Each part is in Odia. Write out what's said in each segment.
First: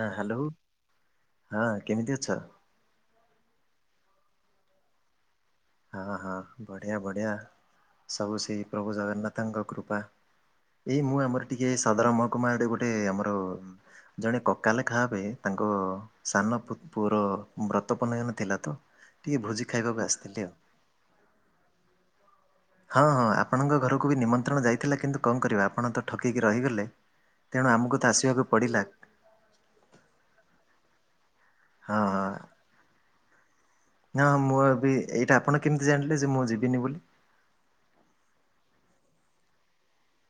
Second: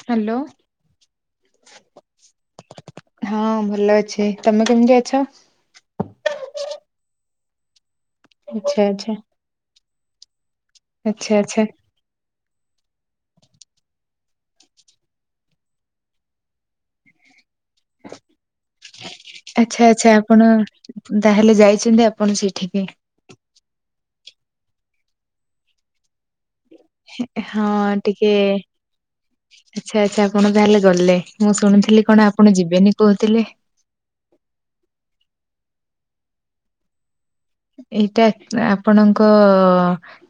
ହଁ ହ୍ୟାଲୋ ହଁ କେମିତି ଅଛ? ହଁ ଭଲ ଅଛି ତମେ କେମିତି ଅଛ? ହଁ ହଁ ବଢ଼ିଆ ବଢ଼ିଆ ସବୁ ସେଇ ଆଚ୍ଛା ପ୍ରଭୁ ଆଚ୍ଛା। ଜଗନ୍ନାଥଙ୍କ କୃପା। ଏଇ ମୁଁ ଆଚ୍ଛା ଆମର ଆଚ୍ଛା ଟିକେ ସଦର ମହକୁମାର ଆଡେ ଗୋଟେ ଆମର ଜଣେ କକା ଲେଖାହେବେ ତାଙ୍କ ସାନ ପୁ ପୁଅର ବ୍ରତପ୍ରନୟନ ଥିଲା ତ ଟିକେ ଭୋଜି ଆଚ୍ଛା ଖାଇବାକୁ ଆଚ୍ଛା ଆସିଥିଲି ଆପଣ ଆଉ। ତାହେଲେ ଯାଇଛନ୍ତି ଆପଣ ସେଇଠିକି। ହଁ ହଁ ଆପଣଙ୍କ ଘରକୁ ବି ନିମନ୍ତ୍ରଣ ଯାଇଥିଲା କିନ୍ତୁ କଣ କରିବା ଆପଣ ତ ଠକିକି ରହିଗଲେ। ତେଣୁ ହଁ ଆମକୁ ତ ଟିକେ ଆସିବାକୁ ପଡ଼ିଲା। ଆଚ୍ଛା ଆଚ୍ଛା ଆପଣ ତାହେଲେ ଗଲେ ମୁଁ ହଁ ଶୁଣିଥିଲି କଣ ଆପଣ ଯିବେନି କହୁଥିଲେ। ହଁ ମୁଁ ଏ ଏଇଟା ଆପଣ କେମିତି ଜାଣିଲେ ଯେ ମୁଁ ଯିବିନି ବୋଲି? ଏଇଟା ଆପଣଙ୍କ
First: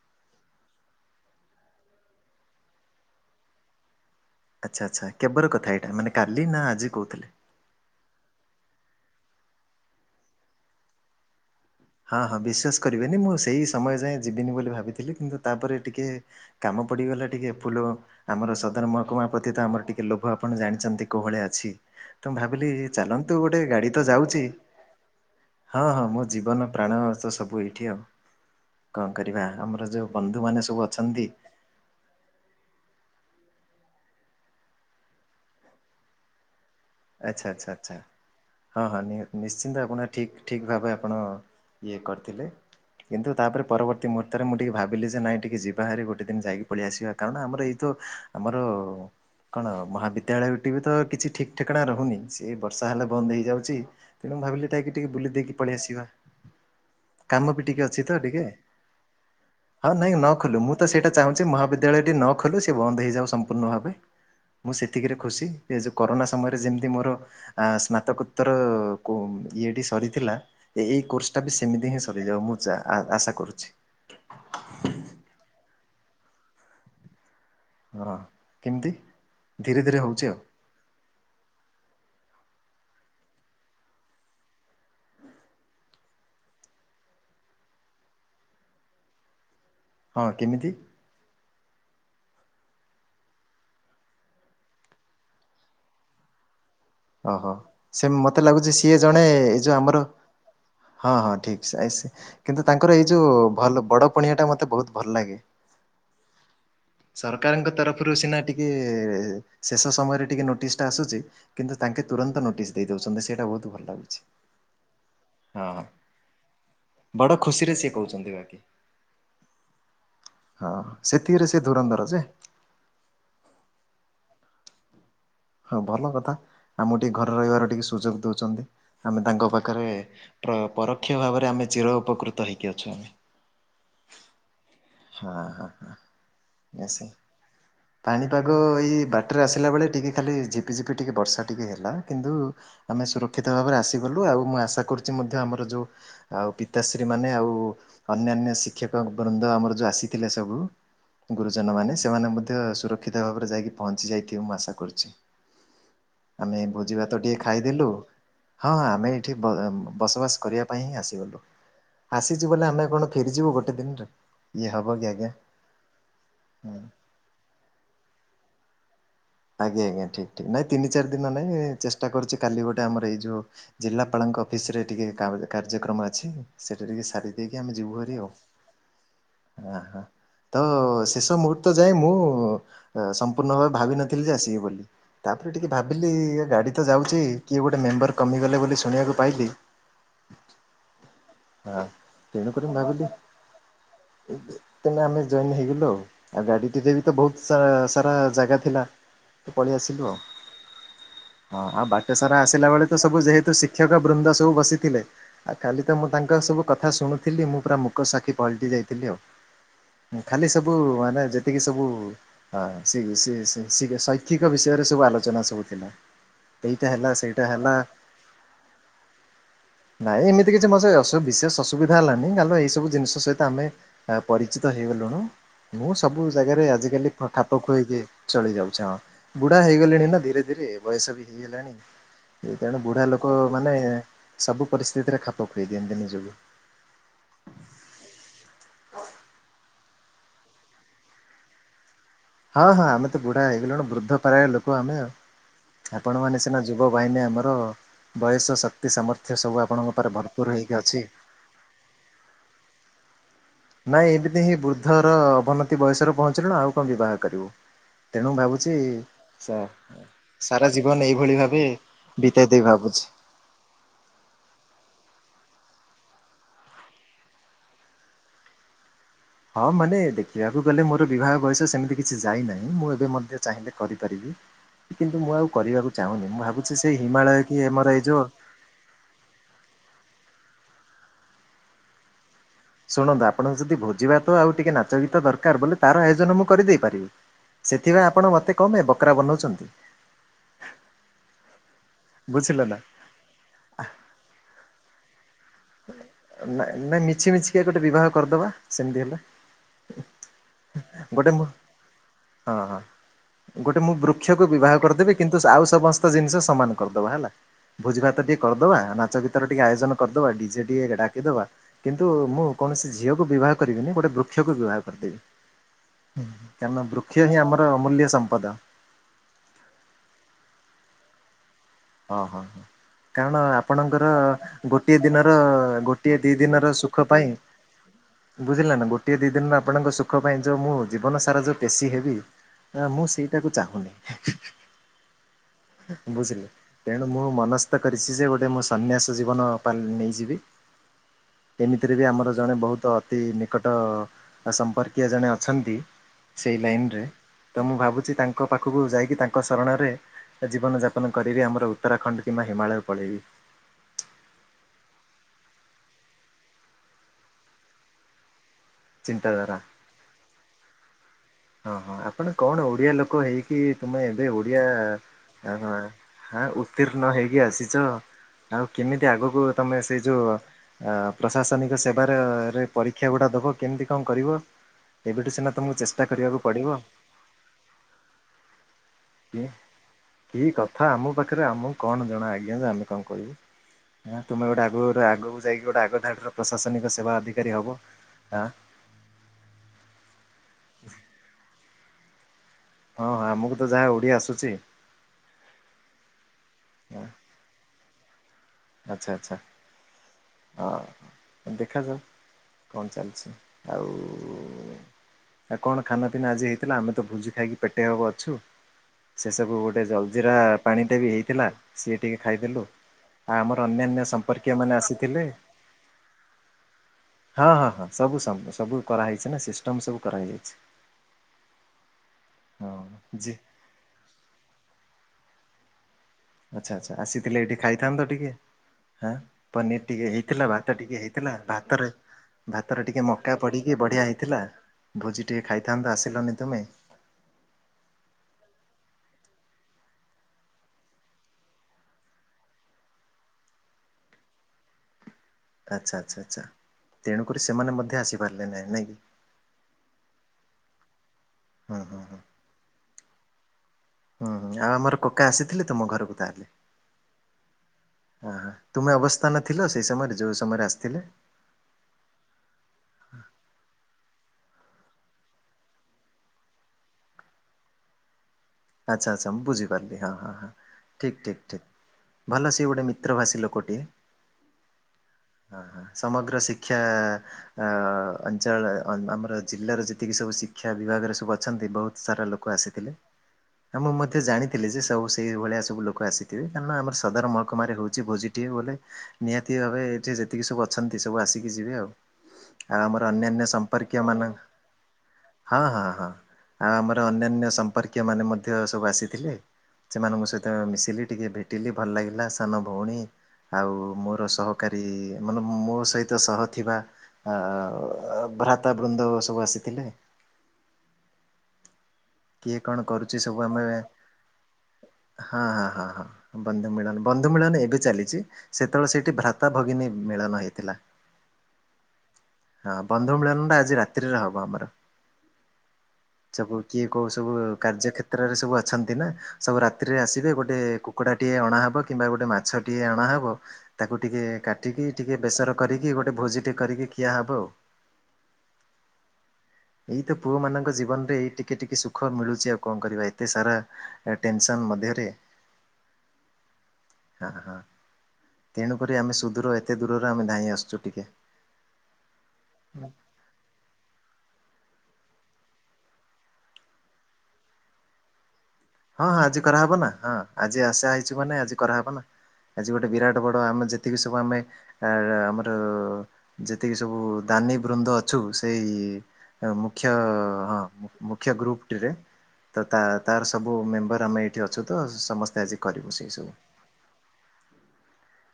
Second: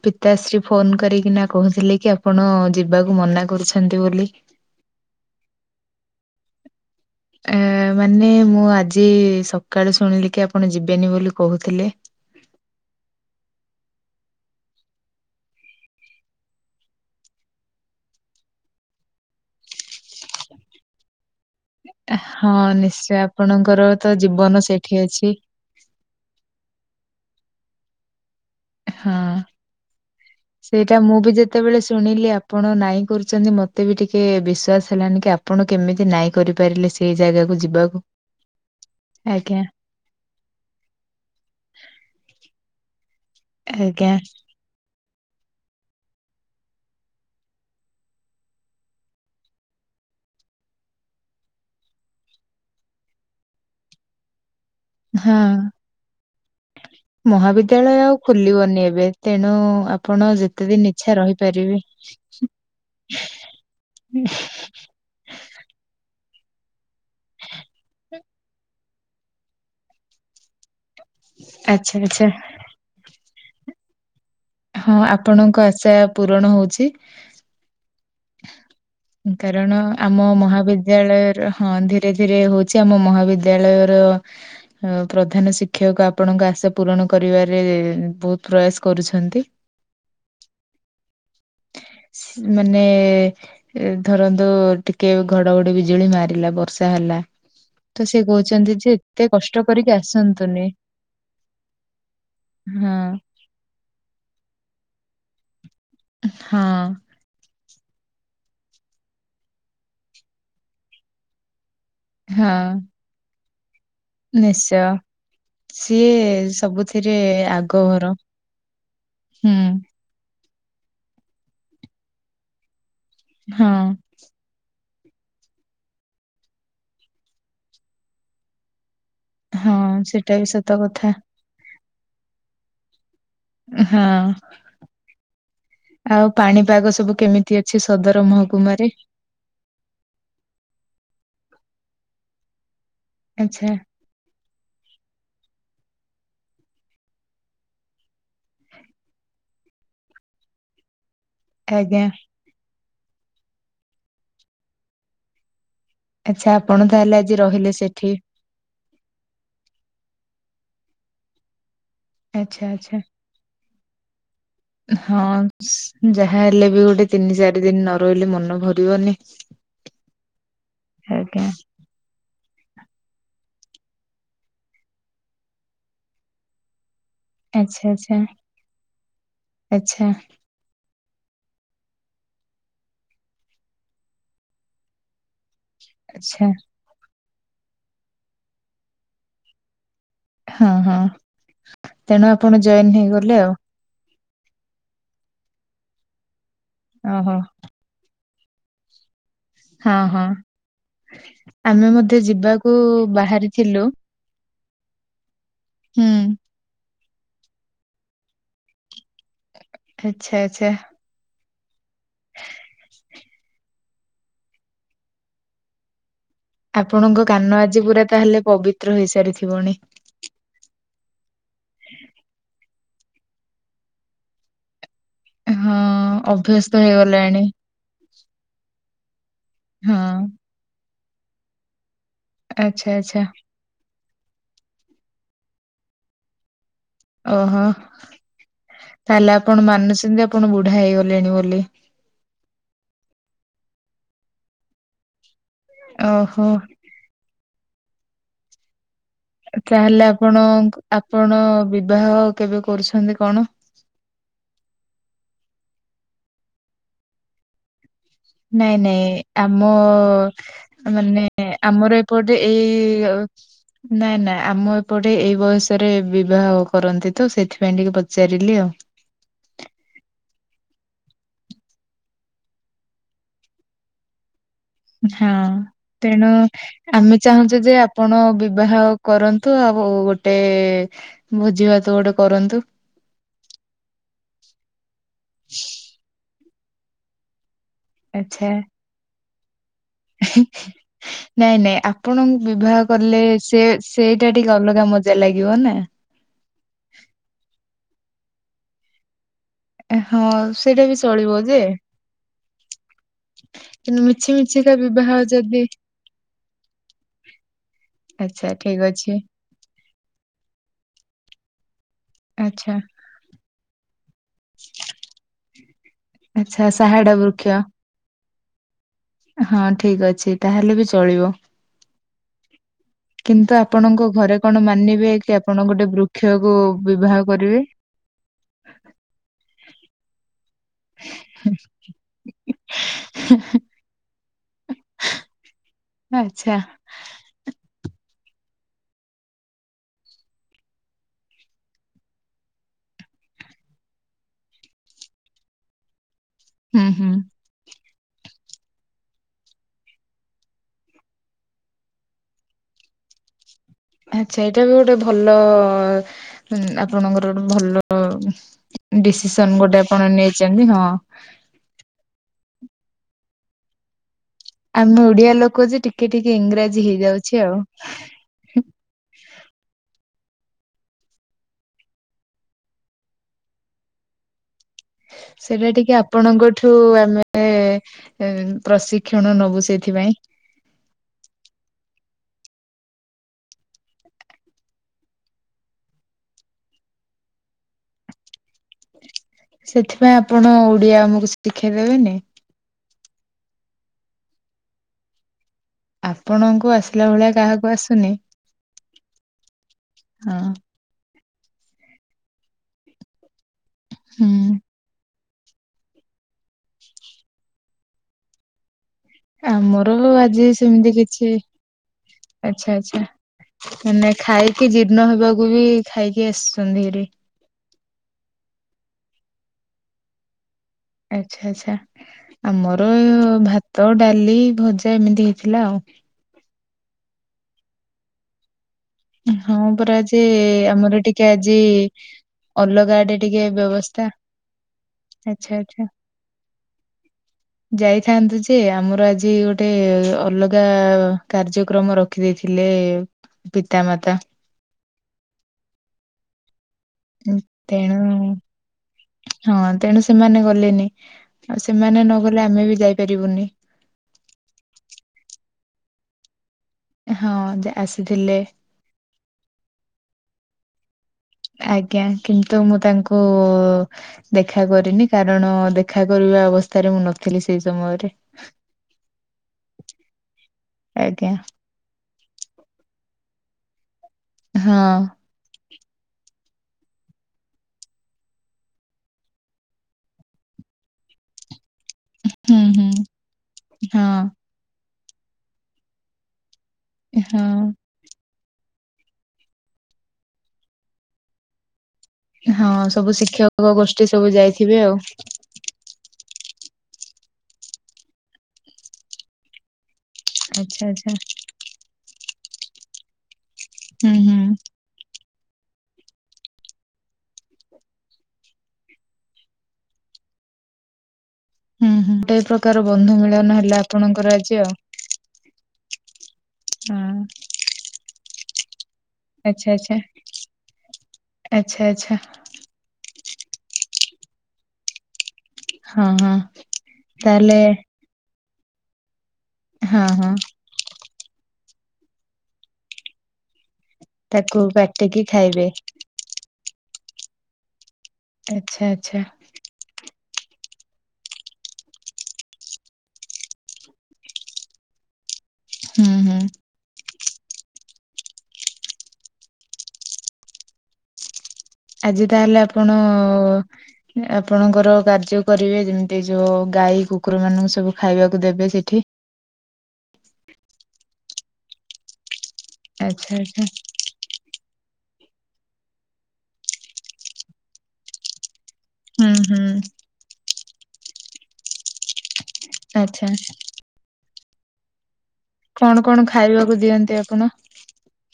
ପିତାଶ୍ରୀ ଫୋନ କରିକିନା କହୁଥିଲେ କି ଆପଣ ଯିବାକୁ ମନା କରୁଛନ୍ତି ବୋଲି। ଆଚ୍ଛା ଆଚ୍ଛା କେବର କଥା ଏଇଟା ମାନେ କାଲି ନା ଆଜି କହୁଥିଲେ। ଏ ମାନେ ମୁଁ ଆଜି ସକାଳୁ ଶୁଣିଲି କି ଆପଣ ଯିବେନି ବୋଲି କହୁଥିଲେ। ହଁ ହଁ ବିଶ୍ୱାସ କରିବେନି ମୁଁ ସେହି ସମୟ ଯାଏଁ ଯିବିନି ବୋଲି ଭାବିଥିଲି କିନ୍ତୁ ତାପରେ ଟିକେ କାମ ପଡ଼ିଗଲା ଟିକେ ଫୁଲ ଆମର ସଦର ମହକୁମା ପ୍ରତି ତ ଆମର ଟିକେ ଲୋଭ ଆପଣ ଜାଣିଛନ୍ତି କହୁଭଳିଆ ଅଛି। ତଁ ହଁ ଭାବିଲି ନିଶ୍ଚୟ ଚାଲନ୍ତୁ ଗୋଟେ ଆପଣଙ୍କର ଗାଡି ତ ଯାଉଛି। ଜୀବନ ସେଠି ଅଛି ହଁ ହଁ ମୋ ଜୀବନ ପ୍ରାଣ ତ ସବୁ ଏଇଠି ଆଉ କଣ ହଁ। କରିବା ଆମର ଯେଉଁ ବନ୍ଧୁମାନେ ସବୁ ଅଛନ୍ତି ସେତେବେଳେ ଶୁଣିଲି ଆପଣ ନାଇଁ କରୁଛନ୍ତି ମତେ ବି ଟିକେ ବିଶ୍ଵାସ ହେଲାନି କି ଆପଣ କେମିତି ନାଇଁ କରିପାରିଲେ। ସେଇ ଆଚ୍ଛା ଜାଗାକୁ ଆଚ୍ଛା ଆଚ୍ଛା ଯିବାକୁ। ହଁ ହଁ ନିହାତୀ ଆଜ୍ଞା। ନିଶ୍ଚିନ୍ତ ଆପଣ ଠିକ୍ ଠିକ୍ ଭାବେ ଆପଣ ଇଏ କରିଥିଲେ କିନ୍ତୁ ତାପରେ ଆଜ୍ଞା ପରବର୍ତ୍ତୀ ମୁହୂର୍ତ୍ତରେ ମୁଁ ଟିକେ ଭାବିଲି ଯେ ନାଇଁ ଟିକେ ଯିବା ହେରି ଗୋଟେ ଦିନ ଯାଇକି ପଳେଇ ଆସିବା କାରଣ ଆମର ଏଇତ ଆମର କଣ ମହାବିଦ୍ୟାଳୟଟି ବି ତ କିଛି ଠିକ୍ ଠିକଣା ରହୁନି ସେ ବର୍ଷା ହେଲେ ବନ୍ଦ ହେଇଯାଉଛି। ତେଣୁ ଭାବିଲି ଯାଇକି ଟିକେ ବୁଲି ହଁ। ଦେଇକି ପଳେଇ ଆସିବା। କାମ ବି ଟିକେ ମହାବିଦ୍ୟାଳୟ ଅଛି ଆଉ ତ ଟିକେ ଖୋଲିବନି ଏବେ ତେଣୁ ହଁ ନାଇଁ ଆପଣ ନ ଖୋଲୁ ଯେତେ ମୁଁ ଦିନ ତ ସେଇଟା ଇଚ୍ଛା ଚାହୁଁଛି। ରହିପାରିବେ। ମହାବିଦ୍ୟାଳୟ ନ ଖୋଲୁ ବନ୍ଦ ହେଇଯାଉ ସମ୍ପୂର୍ଣ୍ଣ ଭାବେ ମୁଁ ସେତିକିରେ ଖୁସି ଏ ଜଉ କରୋନା ଆମର ଯେମିତି ମର ଆ ସ୍ନାତକୋତ୍ତର ଇଏଟି ସରିଥିଲା ଏହି କୋର୍ସ ଟା ସେମିତି ଆଚ୍ଛା ହିଁ ଆଚ୍ଛା ସରିଯାଉ ମୁଁ ଆଶା କରୁଛି। ହଁ ଆପଣଙ୍କ ଆଶା ପୂରଣ ହଉଛି। ହଁ କେମିତି? କାରଣ ଧୀରେ ଧୀରେ ଆମ ହଉଛି ଆଉ ମହାବିଦ୍ୟା ବିଦ୍ୟାଳୟର ହଁ ଧୀରେ ଧୀରେ ହଉଛି ଆମ ମହାବିଦ୍ୟାଳୟର ପ୍ରଧାନ ଶିକ୍ଷକ ଆପଣଙ୍କ ଆଶା ପୂରଣ କରିବାରେ ବହୁତ ପ୍ରୟାସ କରୁଛନ୍ତି। ହଁ କେମିତି? ମାନେ ଧରନ୍ତୁ ଟିକେ ଘଡଘଡି ବିଜୁଳି ମାରିଲା ବର୍ଷା ହେଲା ଓହୋ ତ ସେ ମତେ ଲାଗୁଛି କହୁଛନ୍ତି ସିଏ ଯେ ଜଣେ ଏତେ ଏଇ କଷ୍ଟ ଯୋଉ କରିକି ଆମର ଆସନ୍ତୁନି। ହଁ ହଁ ଠିକ୍ ସେ ଆ କିନ୍ତୁ ହଁ ତାଙ୍କର ଏଇ ଯୋଉ ଭଲ ବଡ ପଣିଆ ଟା ମତେ ବହୁତ ଭଲ ଲାଗେ। ହଁ। ସରକାରଙ୍କ ତରଫରୁ ସିନା ଟିକେ ଶେଷ ସମୟରେ ଟିକେ ନୋଟିସ ଟା ଆସୁଚି। କିନ୍ତୁ ତାଙ୍କେ ତୁରନ୍ତ ହଁ ନୋଟିସ୍ ଦେଇ ଦଉଛନ୍ତି ସେଇଟା ବହୁତ ଭଲ ଲାଗୁଛି। ନିଶ୍ଚୟ ହଁ ସିଏ ସବୁଥିରେ ବଡ ଖୁସିରେ ସିଏ ଆଗଭର। କହୁଛନ୍ତି ବାକି ହୁଁ। ହଁ ସେତିକରେ ସେ ଧୂରନ୍ଧର ଯେ। ହଁ। ହଁ ଭଲ କଥା ଆମୁକୁ ଟିକେ ଘରେ ରହିବାର ଟିକେ ସୁଯୋଗ ଦୋଉଚନ୍ତି। ଆମେ ତାଙ୍କ ହଁ ପାଖରେ ସେଟା ବି ପ୍ର ସତ କଥା ପରୋକ୍ଷ ଭାବରେ ଆମେ ଚିର ଉପକୃତ ହେଇକି ଅଛୁ ଆମେ। ହଁ, ହଁ ହଁ ହଁ ଆଉ ପାଣିପାଗ ନିଶ୍ଚୟ। ସବୁ କେମି ତି ଅଛି ସଦର ପାଣିପାଗ ମହକୁମାରେ? ଏଇ ବାଟରେ ଆସିଲା ବଳେ ଟିକେ ଖାଲି ଝିପିଝିପି ଟିକେ ବର୍ଷା ଟିକେ ହେଲା କିନ୍ତୁ ଆମେ ସୁରକ୍ଷିତ ଆଚ୍ଛା ଭାବରେ ଆସି ଗଲୁ ଆଉ ମୁଁ ଆଶା କରୁଛି ମଧ୍ୟ ଆମର ଯୋଉ ଆଉ ପିତାଶ୍ରୀ ମାନେ ଆଉ ଅନ୍ୟାନ୍ୟ ଶିକ୍ଷକ ବୃନ୍ଦ ଆମର ଯୋଉ ଆସିଥିଲେ ସବୁ ଗୁରୁଜନ ମାନେ ଆଜ୍ଞା ସେମାନେ ମଧ୍ୟ ସୁରକ୍ଷିତ ଭାବରେ ଯାଇକି ପହଞ୍ଚି ଯାଇଥିବେ ମୁଁ ଆଶା କରୁଛି। ଆଚ୍ଛା ଆମେ ଆପଣ ତାହେଲେ ଭୋଜିିଭାତ ଆଜି ଟିକେ ରହିଲେ ଖାଇଦେଲୁ। ସେଠି ହଁ ହଁ ଆମେ ଏଇଠି ବ ବସବାସ୍ କରିବା ପାଇଁ ହିଁ ଆସିଗଲୁ, ଆସିଛି ବୋଲି ଆଚ୍ଛା ଆମେ ଆଚ୍ଛା କଣ ଫେରିଯିବୁ ଗୋଟେ ଦିନ୍ ରେ। ହଁ ସୁ ଯାହା ହେଲେ ହୁଁ। ବି ଗୋଟେ ତିନି ଚାରି ଦିନ୍ ନ ରହିଲେ ମନ ଭରିବନି। ଆଜ୍ଞ ଆଜ୍ଞା ଠିକ୍ ଠିକ୍ ନାଇଁ ତିନି ଚାରି ଦିନ ଆଜ୍ଞା ନାଇଁ ଚେଷ୍ଟା କରୁଛି କାଲି ଗୋଟେ ଆମର ଏଇ ଯୋଉ ଜିଲ୍ଲାପାଳଙ୍କ ଅଫିସ୍ ରେ ଟିକେ କାଗ କାର୍ଯ୍ୟକ୍ରମ ଅଛି, ସେଟା ଟିକେ ସାରି ଦେଇକି ଆମେ ଆଚ୍ଛା ଯିବୁ ଆଚ୍ଛା ଭାରି ଆଉ, ଆଁ ହାଁ। ଆଚ୍ଛା ତ ଶେଷ ମୁହୂର୍ତ୍ତ ଯାଏ ମୁଁ ସମ୍ପୂର୍ଣ୍ଣ ଭାବେ ଭାବିିନଥିଲି ଯେ ଆସିବି ବୋଲି। ତାପରେ ଟିକିଏ ଭାବିଲି ଆଚ୍ଛା ଏ ଗାଡ଼ି ତ ଯାଉଛି କିଏ ଗୋଟେ ମେମ୍ବର କମିଗଲେ ବୋଲି ଶୁଣିବାକୁ ପାଇଲି। ହଁ, ହଁ ତେଣୁ ଆପଣ ଜଏନ୍ ହେଇଗଲେ ଆଉ। କିନ୍ତୁ ଆମେ ଜଏନ୍ ହେଇଗଲୁ ଆଉ, ଆ ଗାଡିଟି ଦେବି ତ ଓହୋ ବୋହୁତ୍ ସା ତାରା ଜାଗା ଥିଲା। ତ ପଳେଇ ହଁ ଆସିଲୁ ଆଉ, ହଁ ହଁ ଆଉ ଆମେ ବାଟ ମଧ୍ୟ ସାରା ଆସିଲା ଯିବାକୁ ବେଳେ ତ ସବୁ ଯେହେତୁ ବାହାରିଥିଲୁ ଶିକ୍ଷକ ବୃନ୍ଦ ସବୁ ବସିଥିଲେ, ଆଉ ଖାଲି ତ ମୁଁ ହୁଁ ତାଙ୍କ ସବୁ କଥା ଶୁଣୁ ଥିଲି ମୁଁ ପୁରା ମୁକ ସାକ୍ଷୀ ପଲ୍ଟି ଯାଇଥିଲି ଆଉ ଆଚ୍ଛା ଖାଲି ଆଚ୍ଛା ସବୁ ମାନେ ତିକି ସବୁ ଅଁ ସି-ସି-ସି ସିକ୍ ସୈଖିକ ବିଷୟରେ ସବୁ ଆଲୋଚନା ସବୁ ଥିଲା। ଏଇଟା ହେଲା ଆପଣଙ୍କ ସେଇଟା କାନ ହେଲା ଆଜି ପୁରା ତାହେଲେ ପବିତ୍ର ହୋଇସାରିଥିବଣି। ନାଇଁ ଏମିତି କିଛି ମୋ ସହ ସୁ ବିଶେଷ ଅସୁବିଧା ହେଲାନି ଆଲୋ ଏଇସବୁ ଜିନ୍ଷ ସହିତ ଆମେ ଆ ପରିଚିତ ହେଇଗଲୁଣୁ, ହଁ ମୁଁ ସବୁ ଜାଗାରେ ଅଭ୍ୟସ୍ତ ଆଜିକାଲି ହେଇଗଲାଣି ଖାପ ଖୁଆଇ ଦିଏ। ଚଳି ଯାଉଚେ ହଁ ବୁଢା ହଁ ହେଇଗଲେଣି ନା ଧୀରେ ଧୀରେ, ବୟସ ବି ହେଇଗଲାଣି। ଏ ତେଣୁ ଆଚ୍ଛା ବୁଢା ଆଚ୍ଛା ଲୋକ ମାନେ ସବୁ ପରିସ୍ଥିତିରେ ଖାପ ଖୁଏଇ ଦିଅନ୍ତି ନିଜକୁ। ଓହୋ ତାହଲେ ଆପଣ ମାନୁଛନ୍ତି ଆପଣ ବୁଢା ହେଇଗଲେଣି ବୋଲି। ହଁ, ହଁ ଆମେ ତ ବୁଢା ହେଇଗଲୁଣି ବୃଦ୍ଧପାରାୟେ ଲୋକ ଆମେ ଆଉ ଆପଣମାନେେ ଓହୋ ସିନା ଯୁ ଯୁବ ବାହିନୀ ଆମର ବୟସ, ଶକ୍ତି, ସମର୍ଥ୍ୟ ସବୁ ଆପଣଙ୍କ ତାହେଲେ ପାଖରେ ଆପଣ ଭରପୁର୍ ହୋଇକି ଅଛି। ଆପଣ ବିବାହ କେବେ କରୁଛନ୍ତି କଣ? ନାଇଁ ଏମିତି ହିଁ ବୃଦ୍ଧର ଅବର୍ନତି ବୟସରେ ପହଞ୍ଚିଲୁଣୁ, ଆଉ କଁ ବିବାହ କରିବୁ। ତେଣୁ ଭାବୁଛି ନାଇଁ ନାଇଁ ଆମ ସାରା ଜୀବନ ମାନେ ଏଇଭଳି ଭାବେ ଆମର ଏ ଏପଟେ ବିତେଇ ଦେଇ ଭାବୁଛି ଏଇ ଅ ନାଇଁ ନାଁ ଆମ ଏପଟେ ଏଇ ବୟସରେ ବିବାହ କରନ୍ତି ତ ସେଥିପାଇଁ ଟିକେ ପଚାରିଲି ଆଉ। ହଁ ମାନେ ଦେଖିବାକୁ ଗଲେ ମୋର ବିବାହ ବୟସ ସେମିତି କିଛି ଯାଇନାହିଁ, ମୁଁ ଏବେ ମଧ୍ୟ ଚାହିଁଲେ କରିପାରିବି। [inaudible] ହଁ ଆଉ କରିବାକୁ ଚାହୁଁନି ତେଣୁ ମୁଁ ଭାବୁଛି ସେଇ ଆମେ ହିମାଳୟ କି ଚାହୁଁଛୁ ଯେ ଆମର ଏଇ ଆପଣ ଯୋଉ ବି ବିବାହ କରନ୍ତୁ ଆଉ ଗୋଟେ ଭୋଜି ଭାତ ଗୋଟେ କରନ୍ତୁ। ଶୁଣନ୍ତୁ ଆପଣଙ୍କ ଯଦି ଭୋଜି ଭାତ ଆଉ ଟିକେ ନାଚ ଗୀତ ଦର୍କାର ବୋଲେ ତାର ଆୟୋଜନ ମୁଁ କରିଦେଇ ପାରିବି। ସେଥିପାଇଁ ଆପଣ ଆଚ୍ଛା। ମୋତେ କଁ ପାଇଁ ବକରା ବନଉଛନ୍ତି। ନାଇଁ ନାଇଁ ଆପଣଙ୍କୁ ବୁଝିଲ ନା ବିବାହ କ ହେଲେ ସେ ସେଇଟା ଟିକେ ଅଲଗା ମଜା ଲାଗିବ ନା। ନା ନାଇଁ ମିଛି ମିଛି କା ଗୋଟେ ବିବାହ କରିଦବା ସେମିତି ହେଲା। ହଁ ସେଇଟା ବି ଚଳିବ ମୁଁ ଯେ। ହଁ। ଗୋଟେ ମୁଁ କିନ୍ତୁ ମିଛି ବୃକ୍ଷକୁ ମିଛିକା ବିବାହ କରିଦେବି କିନ୍ତୁ ଯଦି ଆଉ ସମସ୍ତ ଜିନିଷ ସମାନ କରିଦବା ହେଲା। ଭୋଜି ଭାତ ଟିକେ ଆଚ୍ଛା କରିଦବା ଠିକ ଅଛି। ନାଚ ଗୀତର ଟିକେ ଆୟୋଜନ କରିଦବା ଡିଜେ ଟିକେ ଡାକିଦବା। କିନ୍ତୁ ମୁଁ ଆଚ୍ଛା। କୌଣସି ଝିଅକୁ ବିବାହ କରିବିନି ଗୋଟେ ବୃକ୍ଷକୁ ବିବାହ କରିଦେବି। ହୁଁ ଆଚ୍ଛା କାରଣ ସାହାଡ ବୃକ୍ଷ ହିଁ ଆମର ଅମୂଲ୍ୟ ସମ୍ପଦ। ହଁ ଠିକ ଅଛି ତାହେଲେ ବି ଚଳିବ। ହଁ ହଁ ହଁ। କାରଣ କିନ୍ତୁ ଆପଣଙ୍କ ଆପଣଙ୍କର ଘରେ କଣ ଗୋଟିଏ ମାନିବେ କି ଦିନର ଆପଣ ଗୋଟେ ଗୋଟିଏ ଦି ବୃକ୍ଷକୁ ଦିନର ସୁଖ ବିବାହ ପାଇଁ। କରିବେ? ବୁଝିଲା ନା ଗୋଟିଏ ଦି ଦିନର ଆପଣଙ୍କ ସୁଖ ପାଇଁ ଯୋଉ ମୁଁ ଜୀବନ ସାରା ଯୋଉ ପେଶୀ ହେବି। ନା ମୁଁ ସେଇଟାକୁ ଚାହୁଁନି ବୁଝିଲେ। ଆଚ୍ଛା ତେଣୁ ମୁଁ ମନସ୍ଥ କରିଛି ଯେ ଗୋଟେ ମୁଁ ସନ୍ନ୍ୟାସ ଜୀବନ ପା ନେଇଯିବି। ଏମିତିରେ ବି ଆମର ଜଣେ ବହୁତ ଅତି ନିକଟ। ସମ୍ପର୍କୀୟ ଜଣେ ଅଛନ୍ତି ସେଇ ହୁଁ ଲାଇନ ରେ। ହୁଁ ତ ମୁଁ ଭାବୁଛି ତାଙ୍କ ପାଖକୁ ଯାଇକି ତାଙ୍କ ଶରଣରେ ଜୀବନ ଯାପନ କରିବି ଆମର। ଉତ୍ତରାଖଣ୍ଡ କିମ୍ବା ହିମାଳୟ ପଳେଇବି। ଆଛା ଏଇଟା ବି ଗୋଟେ ଭଲ ଆପଣଙ୍କର ଗୋଟେ ଭଲ ଉମ୍। ଚିନ୍ତାଧାରା ଡିସିସନ ଗୋଟେ ଆପଣ ନେଇଛନ୍ତି ହଁ। ହଁ ହଁ ଆପଣ କଣ ଓଡିଆ ଲୋକ ହେଇକି। କି ତୁମେ ଏବେ ଓଡିଆ ଆମେ ଓଡିଆ ଲୋକ ଯେ ଟିକେ ଟିକେ ହାଁ ଇଂରାଜୀ ଉତ୍ତୀର୍ଣ ହେଇଯାଉଛି ହେଇକି ଆଉ। ଆସିଛ। ଆଉ କେମିତି ଆଗକୁ ତମେ ସେଇ ଯୋଉ। ଆ ପ୍ରଶାସନିକ ସେବାର ରେ ପରୀକ୍ଷା ଗୁଡା ଦବ କେମିତି କଁ କରିବ। ଏବେଠୁ ସିନା ସେଇଟା ତମକୁ ଟିକେ ଚେଶ୍ ଆପଣଙ୍କଠୁ ଆମେ ଏ ପ୍ରଶିକ୍ଷଣ ନବୁ ସେଇଥିପାଇଁ। କି କଥା ଆମ ପାଖରେ ଆମକୁ କଣ ଜଣା ଆଜ୍ଞା ଯେ ଆମେ କଁ କହିବୁ। ଆଁ ତୁମେ ଗୋଟେ ଆଗରୁ ଆଗକୁ ଯାଇକି ଗୋଟେ ଆଗ ଧାଡ଼ିର ପ୍ରଶାସନିକ ସେବା ଅଧିକାରୀ ହେବ ହାଁ। ସେଥିପାଇଁ ଆପଣ ଓଡିଆ ଆମକୁ ଶିଖେଇ ଦେବେନି। ହଁ ହଁ ଆମକୁ ତ ଯାହା ଓଡ଼ିଆ ଆସୁଛି। ଆପଣଙ୍କୁ ଆସିଲା ଭଳିଆ କାହାକୁ ଆସୁନି। ଆଚ୍ଛା ଆଚ୍ଛା। ହଁ। ହଁ ଦେଖାଯାଉ କଣ ଚାଲିଛି ଆଉ। ହୁଁ। ଆଉ କଣ ଖାନା ପିନା ଆଜି ହେଇଥିଲା ଆମେ ତ ଭୋଜି ଖାଇକି ପେଟେହେବ ଅଛୁ। ସେ ସବୁ ଗୋଟେ ଆମର ଜଲଜିିରା ଆଜି ସେମିତି ପାଣିଟେ ବି କିଛି ହେଇଥିଲା ସିଏ ଟିକେ ଖାଇଦେଲୁ। ଆଚ୍ଛା ଆଚ୍ଛା ଆଉ ଆମର ଅନ୍ୟାନ୍ୟ ସମ୍ପର୍କୀୟ ମାନେ ଆସି ନହେବାକୁ ବି ଖାଇକି ଆସିୁଛନ୍ତି ହାରି। ହଁ ହଁ ହଁ ସବୁ ସବୁ ସବୁ କରା ହେଇଛି ନା ସିଷ୍ଟମ ସବୁ କରା ହେଇ ଯାଇଛି। ଆଛା ଆଛା ଆମର ଜି ଭାତ ଡାଲି ଭଜା ଏମିତି ହେଇଥିଲା ଆଉ। ଆଚ୍ଛା ଆଚ୍ଛା ଆସିଥିଲେ ଏଠି ଖାଇଥାନ୍ତ ତ ଟିକେ। ହାଁ ହଁ ପନିର ପରା ଟିକେ ଯେ ହେଇଥିଲା ଭାତ ଆମର ଟିକେ ହେଇଥିଲା ଆଜି ଭାତରେ। ଭାତରେ ଅଲଗା ଟିକେ ଆଡେ ମକା ପଡ଼ିକି ବ୍ୟବସ୍ଥା ବଢ଼ିଆ ହେଇଥିଲା ଭୋଜି ଟିକେ ଆଚ୍ଛା ଖାଇଥାନ୍ତ ଆସିଲନି ତମେ। ଯାଇଥାନ୍ତି ଯେ ଆମର ଆଜି ଗୋଟେ ଅଲଗା କାର୍ଯ୍ୟକ୍ରମ ରଖ ପାଖରେ ଥିଲେ ପିତା ମାତା ଆଚ୍ଛା ଆଚ୍ଛା ଆଚ୍ଛା ତେଣୁକରି ସେମାନେ ତେଣୁ ମଧ୍ୟ ଆସିପାରିଲେ ନାହିଁ ନାଇଁ କି ହଁ ତେଣୁ ସେମାନେ ଗଲେନି ଆଉ ହୁଁ ହୁଁ ସେମାନେ ହୁଁ ନଗଲେ ଆମେ ବି ଯାଇପାରିବୁନି ହୁଁ ହୁଁ ଆଉ ଆମର କକା ଆସିଥିଲେ ତୁମ ଘରକୁ ତାହେଲେ ହଁ ଯେ ହଁ ଆସିଥିଲେ। ହଁ ତୁମେ ଅବସ୍ଥାନ ଥିଲ ସେଇ ସମୟରେ ଯଉ ସମୟରେ ଆସିଥିଲେ। ଆଜ୍ଞା କିନ୍ତୁ ମୁଁ ତାଙ୍କୁ ଦେଖା କରିନି କାରଣ ଦେଖା କରିବା ଅବସ୍ଥାରେ ମୁଁ ନଥିଲି ସେଇ ସମୟରେ। ଆଚ୍ଛା ଆଚ୍ଛା ମୁଁ ବୁଝିପାରିଲି ହଁ ହଁ ହଁ ଠିକ୍ ଆଜ୍ଞା ଠିକ୍ ଠିକ୍। ଭଲ ସେ ଗୋଟେ ମିତ୍ରଭାଷୀ ଲୋକଟିଏ। ହଁ। ସମଗ୍ର ଶିକ୍ଷା ଅ ଅଞ୍ଚଳ ଆମର ଜିଲ୍ଲାର ଯେତିକି ସବୁ ଶିକ୍ଷା ବିଭାଗରେ ସବୁ ଅଛନ୍ତି ବହୁତ ସାରା ଲୋକ ହୁଁ ହୁଁ ଆସିଥିଲେ। ଆଉ ମୁଁ ମଧ୍ୟ ହଁ ଜାଣିଥିଲି ଯେ ସବୁ ସେଇ ଭଳିଆ ସବୁ ଲୋକ ଆସିଥିବେ କାରଣ ଆମର ସଦର ହଁ ମହକୁମାରେ ହଉଛି। ଛି ଭୋଜି ଟେ ବୋଲେ ନିହାତି ଭାବେ ଯେ ଯେତିକି ସବୁ ଅଛନ୍ତି ସବୁ ଆସିକି ଯିବେ ଆଉ। ହଁ ଆଉ ଆମର ସବୁ ଅନ୍ୟାନ୍ୟ ଶିକ୍ଷକ ସମ୍ପର୍କୀୟ ଗୋଷ୍ଠୀ ମାନ ସବୁ ଯାଇଥିବେ ଆଉ। ହଁ ହଁ ହଁ ଆଉ ଆମର ଅନ୍ୟାନ୍ୟ ସମ୍ପର୍କୀୟ ମାନେ ମଧ୍ୟ ସବୁ ଆସିଥିଲେ। ସେମାନଙ୍କ ସହିତ ଆଚ୍ଛା ମିଶିଲି ଆଚ୍ଛା ଟିକେ ଭେଟିଲି ଭଲ ଲାଗିଲା ସାନ ଭଉଣୀ ଆଉ ହୁଁ ମୋର ହୁଁ ସହକାରୀ ମାନେ ମୋ ସହିତ ସହ ଥିବା ଆ ଭ୍ରତା ବୃନ୍ଦ ସବୁ ଆସିଥିଲେ। ହୁଁ ହୁଁ ଏ କିଏ କଣ ପ୍ରକାର କରୁଛି ବନ୍ଧୁ ସବୁ ମିଳନ ଆମେ ହେଲା ଆପଣଙ୍କର ଆଜି ଆଉ। ହଁ ହଁ ହଁ ହଁ ବନ୍ଧୁ ହଁ ମିଳନ ବନ୍ଧୁ ମିଳନ ଏବେ ଚାଲିଚି। ସେତେବେଳେ ସେଇଠି ଭ୍ରାତା, ଆଚ୍ଛା ଭଗିନୀ ଆଚ୍ଛା ମିଳନ ହେଇଥିଲା। ଆଚ୍ଛା ଆଚ୍ଛା। ହଁ ବନ୍ଧୁ ମିଳନ ଟା ଆଜି ରାତ୍ରିରେ ହବ ଆମର। ହଁ ହଁ ସବୁ କିଏ କୋଉ ସବୁ ତାହେଲେ କାର୍ଯ୍ୟ କ୍ଷେ ତ୍ରରେ ସବୁ ଅଛନ୍ତି ନା ସବୁ ରାତ୍ରିରେ ହଁ ହଁ ଆସିବେ ଗୋଟେ କୁକୁଡ଼ା ଟିଏ ଅଣା ହବ କିମ୍ବା ଗୋଟେ ମାଛଟିଏ ଅଣାହବ। ତାକୁ ଟିକେ ତାକୁ କାଟିକି ଟିକେ ବେସର ଖାଇବେ କରିକି ଗୋଟେ ଭୋଜି ଟିଏ କରିକି ଖିଆ ହବ ଆଉ। ଆଚ୍ଛା ଆଚ୍ଛା। ଏଇ ତ ପୁଅମାନଙ୍କ ଜୀବନରେ ଏ ଟିକେ ଟିକେ ସୁଖ ମିଳୁଛି ଆଉ କଣ। କରିବା ଏତେ ସାରା ଟେନସନ୍ ମଧ୍ୟରେ। ହୁଁ ହୁଁ ହଁ ହଁ। ତେଣୁକରି ଆମେ ସୁଦୂର ଏତେ ଦୂରରୁ ଆମେ ଧାଇଁ ଆସୁଛୁ ଟିକେ। ଆଜି ତାହେଲେ ଆପଣ ଆପଣଙ୍କର କାର୍ଯ୍ୟ କରିବେ ଯେମିତି ଯୋଉ ଗାଈ କୁକୁର ମାନଙ୍କୁ ସବୁ ଖାଇବାକୁ ଦେବେ ସେଠି ହଁ ଆଜି କରାହବ ନା ହଁ ଆଜି ଆଶା ହେଇଚୁ ମାନେ ଆଜି କରାହେବ ନା ଆଜି ଗୋଟେ ବିରାଟ ଆଚ୍ଛା ବଡ ଆମେ ଆଚ୍ଛା ଯେତିକି ସବୁ ଆମେ ଆ ଆମର ଯେତିକି ସବୁ ଦାନି ବୃନ୍ଦ ଅଛୁ ସେଇ ହୁଁ ହୁଁ ମୁଖ୍ୟ ହଁ ମୁଖ୍ୟ ଗ୍ରୁପ ଟିରେ ତ ତାର ଆଚ୍ଛା ସବୁ ମେମ୍ବର ଆମେ ଏଇଠି ଅଛୁ ତ ସମସ୍ତେ ଆଜି କରିବୁ କଣ ସେଇ କଣ ସବୁ। ଖାଇବାକୁ ଦିଅନ୍ତି ଆପଣ।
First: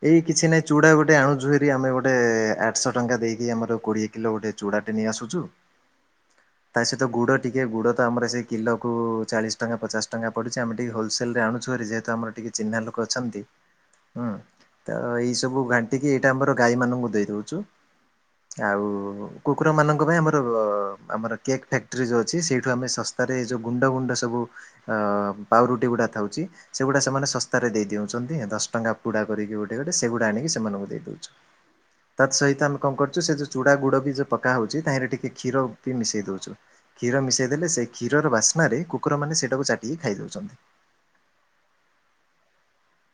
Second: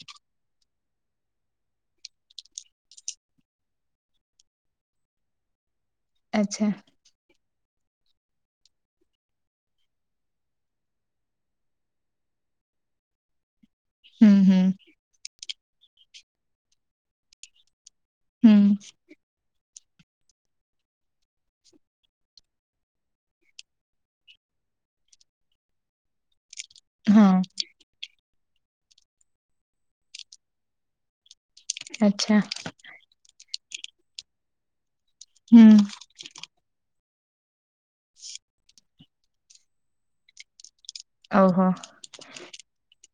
ଏଇ କିଛି ନାଇଁ ଚୁଡା ଗୋଟେ ଆଣୁଚୁ ଭାରି ଆମେ ଗୋଟେ ଆଠଶହ ଟଙ୍କା ଦେଇକି ଆମର କୋଡିଏ କିଲୋ ଗୋଟେ ଚୂଡ଼ାଟେ ନେଇ ଆସୁଛୁ। ଆଚ୍ଛା। ତ ଗୁଡ ଟିକେ ଗୁଡ ତ ଆମର ସେ କିଲୋକୁ ଚାଳିଶ ଟଙ୍କା ପଚାଶ ଟଙ୍କା ପଡୁଚି ଆମେ ଟିକେ ହଲସେଲ ରେ ଆଣୁଚୁ ହରି ଯେହେତୁ ଆମର ଟିକେ ଚିହ୍ନା ଲୋକ ଅଛନ୍ତି। ହୁଁ ତ ଏଇ ସବୁ ଘାଣ୍ଟିକି ଏଇଟା ଆମର ଗାଈ ମାନଙ୍କୁ ଦେଇ ଦଉଚୁ। ହୁଁ ଆଉ କୁ କୁକୁରମାନଙ୍କ ପାଇଁ ଆମର ଆମର କେକ୍ ଫ୍ୟାକ୍ଟ୍ରି ଯୋଉ ଅଛି ସେଇଠୁ ଆମେ ଶସ୍ତାରେ ଏ ଯୋଉ ଗୁଣ୍ଡ ଗୁଣ୍ଡ ସବୁ ପାଉରୁଟି ଗୁଡ଼ା ଥାଉଛି ସେଗୁଡ଼ା ସେମାନେ ହଁ ଶସ୍ତାରେ ଦେଇଦଉଛନ୍ତି ଦଶ ଟଙ୍କା ପୁଡ଼ା କରିକି ଗୋଟେ ଗୋଟେ ସେଗୁଡ଼ା ଆଣିକି ସେମାନଙ୍କୁ ଦେଇଦଉଛୁ ତା ଆଚ୍ଛା ସହିତ ଆମେ କଣ କରୁଚୁ ସେ ଯୋଉ ଚୁଡା ଗୁଡ ବି ଯୋଉ ପକା ହଉଛି ତାହିଁରେ ଟିକେ କ୍ଷୀର ହୁଁ ବି ମିଶେଇ ଦଉଛୁ। କ୍ଷୀର ମିଶାଇ ଦେଲେ ସେ କ୍ଷୀର ର ବାସ୍ନାରେ କୁକୁରମାନେ ସେଟାକୁ ଚାଟିକି ଖାଇ ଦେଉଛନ୍ତି। ଓହୋ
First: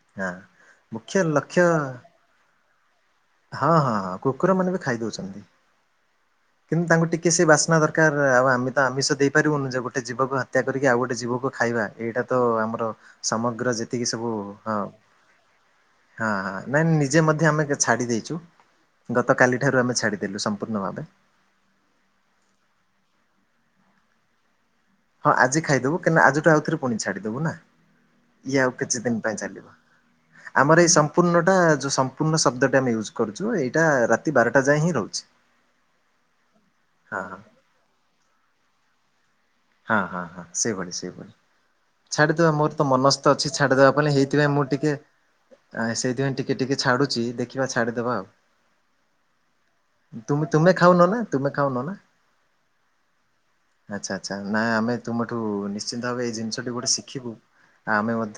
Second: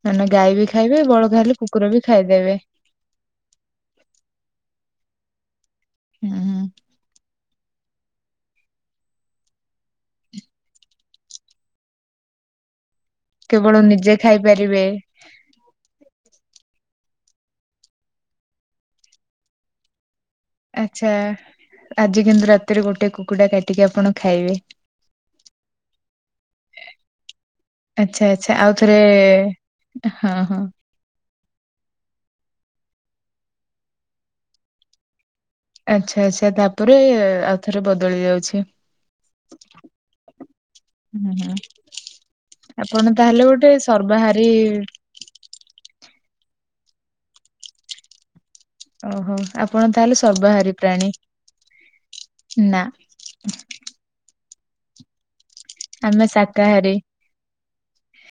ମାନେ ହଁ। ଗାଈ ବି ଖାଇବେ ମୁଖ୍ୟ ବଳକା ହେଲେ ଲକ୍ଷ୍ୟ କୁକୁର ବି ଖାଇଦେବେ। ହଁ ହଁ ହଁ କୁକୁର ମାନେ ବି ଖାଇଦଉଛନ୍ତି ହୁଁ ହୁଁ କିନ୍ତୁ ତାଙ୍କୁ ଟିକେ ସେ ବାସ୍ନା ଦର ଦରକାର ଆଉ ଆମେ ତ ଆମିଷ ଦେଇପାରିବୁନୁ ଯେ ଗୋଟେ ଜୀବକୁ ହତ୍ୟା କରିକି ଆଉ ଗୋଟେ ଜୀବକୁ ଖାଇବା ଏଇଟା ତ ଆମର କେବଳ ସମଗ୍ର ଯେତିକି ନିଜେ ସବୁ ଖାଇପାରିବେ। ହଁ ହଁ ନାଇଁ ନିଜେ ମଧ୍ୟ ଆମେ ଛାଡି ଦେଇଛୁ। ଗତକାଲିଠାରୁ ଆମେ ଛାଡ଼ିଦେଲୁ ସ ଆଚ୍ଛା ଆଜି କିନ୍ତୁ ରାତିରେ ଗୋଟେ କୁକୁଡା କାଟିକି ଆପଣ ଖାଇବେ। ହଁ ଆଜି ଖାଇଦେବୁ କିନା ଆଜିଠୁ ଆଉଥରେ ପୁଣି ଛାଡ଼ିଦବୁ ନା ଆଚ୍ଛା ଆଚ୍ଛା ଇଏ ଆଉ ଥରେ କିଛି ଦିନ ପାଇଁ ଚାଲିବ। ହଁ ହଁ ଆମର ଏଇ ସ ସମ୍ପୂର୍ଣ୍ଣଟା ଯେଉ ସମ୍ପୂର୍ଣ୍ଣ ଶଦ୍ଦଟା ଆମେ ୟୁଜ୍ କରୁଛୁ ଏଇଟା ରାତି ବାରଟା ଯାଏଁ ହିଁ ରହୁଛି। ଆଚ୍ଛା ଆଚ୍ଛା ତାପରେ ହଁ ହଁ ଆଉ ଥରେ ବଦଳି ଯାଉଛି। ହଁ ହଁ ହଁ ସେଇ ଭଳି ସେଇ ହୁଁ ଭଳି। ହୁଁ ଛାଡିଦବା ମୋର ତ ଆପଣ ମନସ୍ଥ ତାହେଲେ ଅଛି ଗୋଟେ ଛାଡିଦବା ପାଇଁ ସର୍ବାହାରୀ ହେଇଥିପାଇଁ ମୁଁ ଟିକେ ଆ ସେଇଥିପାଇଁ ଟିକେ ଟିକେ ଛାଡୁଛି ଦେଖିବା ଛାଡିଦବା ଆଉ। ଓହୋ ଆପଣ ତାହେଲେ ତୁ ତୁମେ ସର୍ବାହାରୀ ଖାଉନ ପ୍ରାଣୀ ନା ତୁମେ ଖାଉନ ନା? ନା ଆଚ୍ଛା ଆଚ୍ଛା ନା ଆମେ ତୁମଠୁ ନିଶ୍ଚିନ୍ତ ଆମେ ଭାବେ ଏଇ ଜିନିଷଟି ଗୋଟେ ଶାକାହାରୀ। ଶିଖିବୁ ଆମେ ମଧ୍ୟ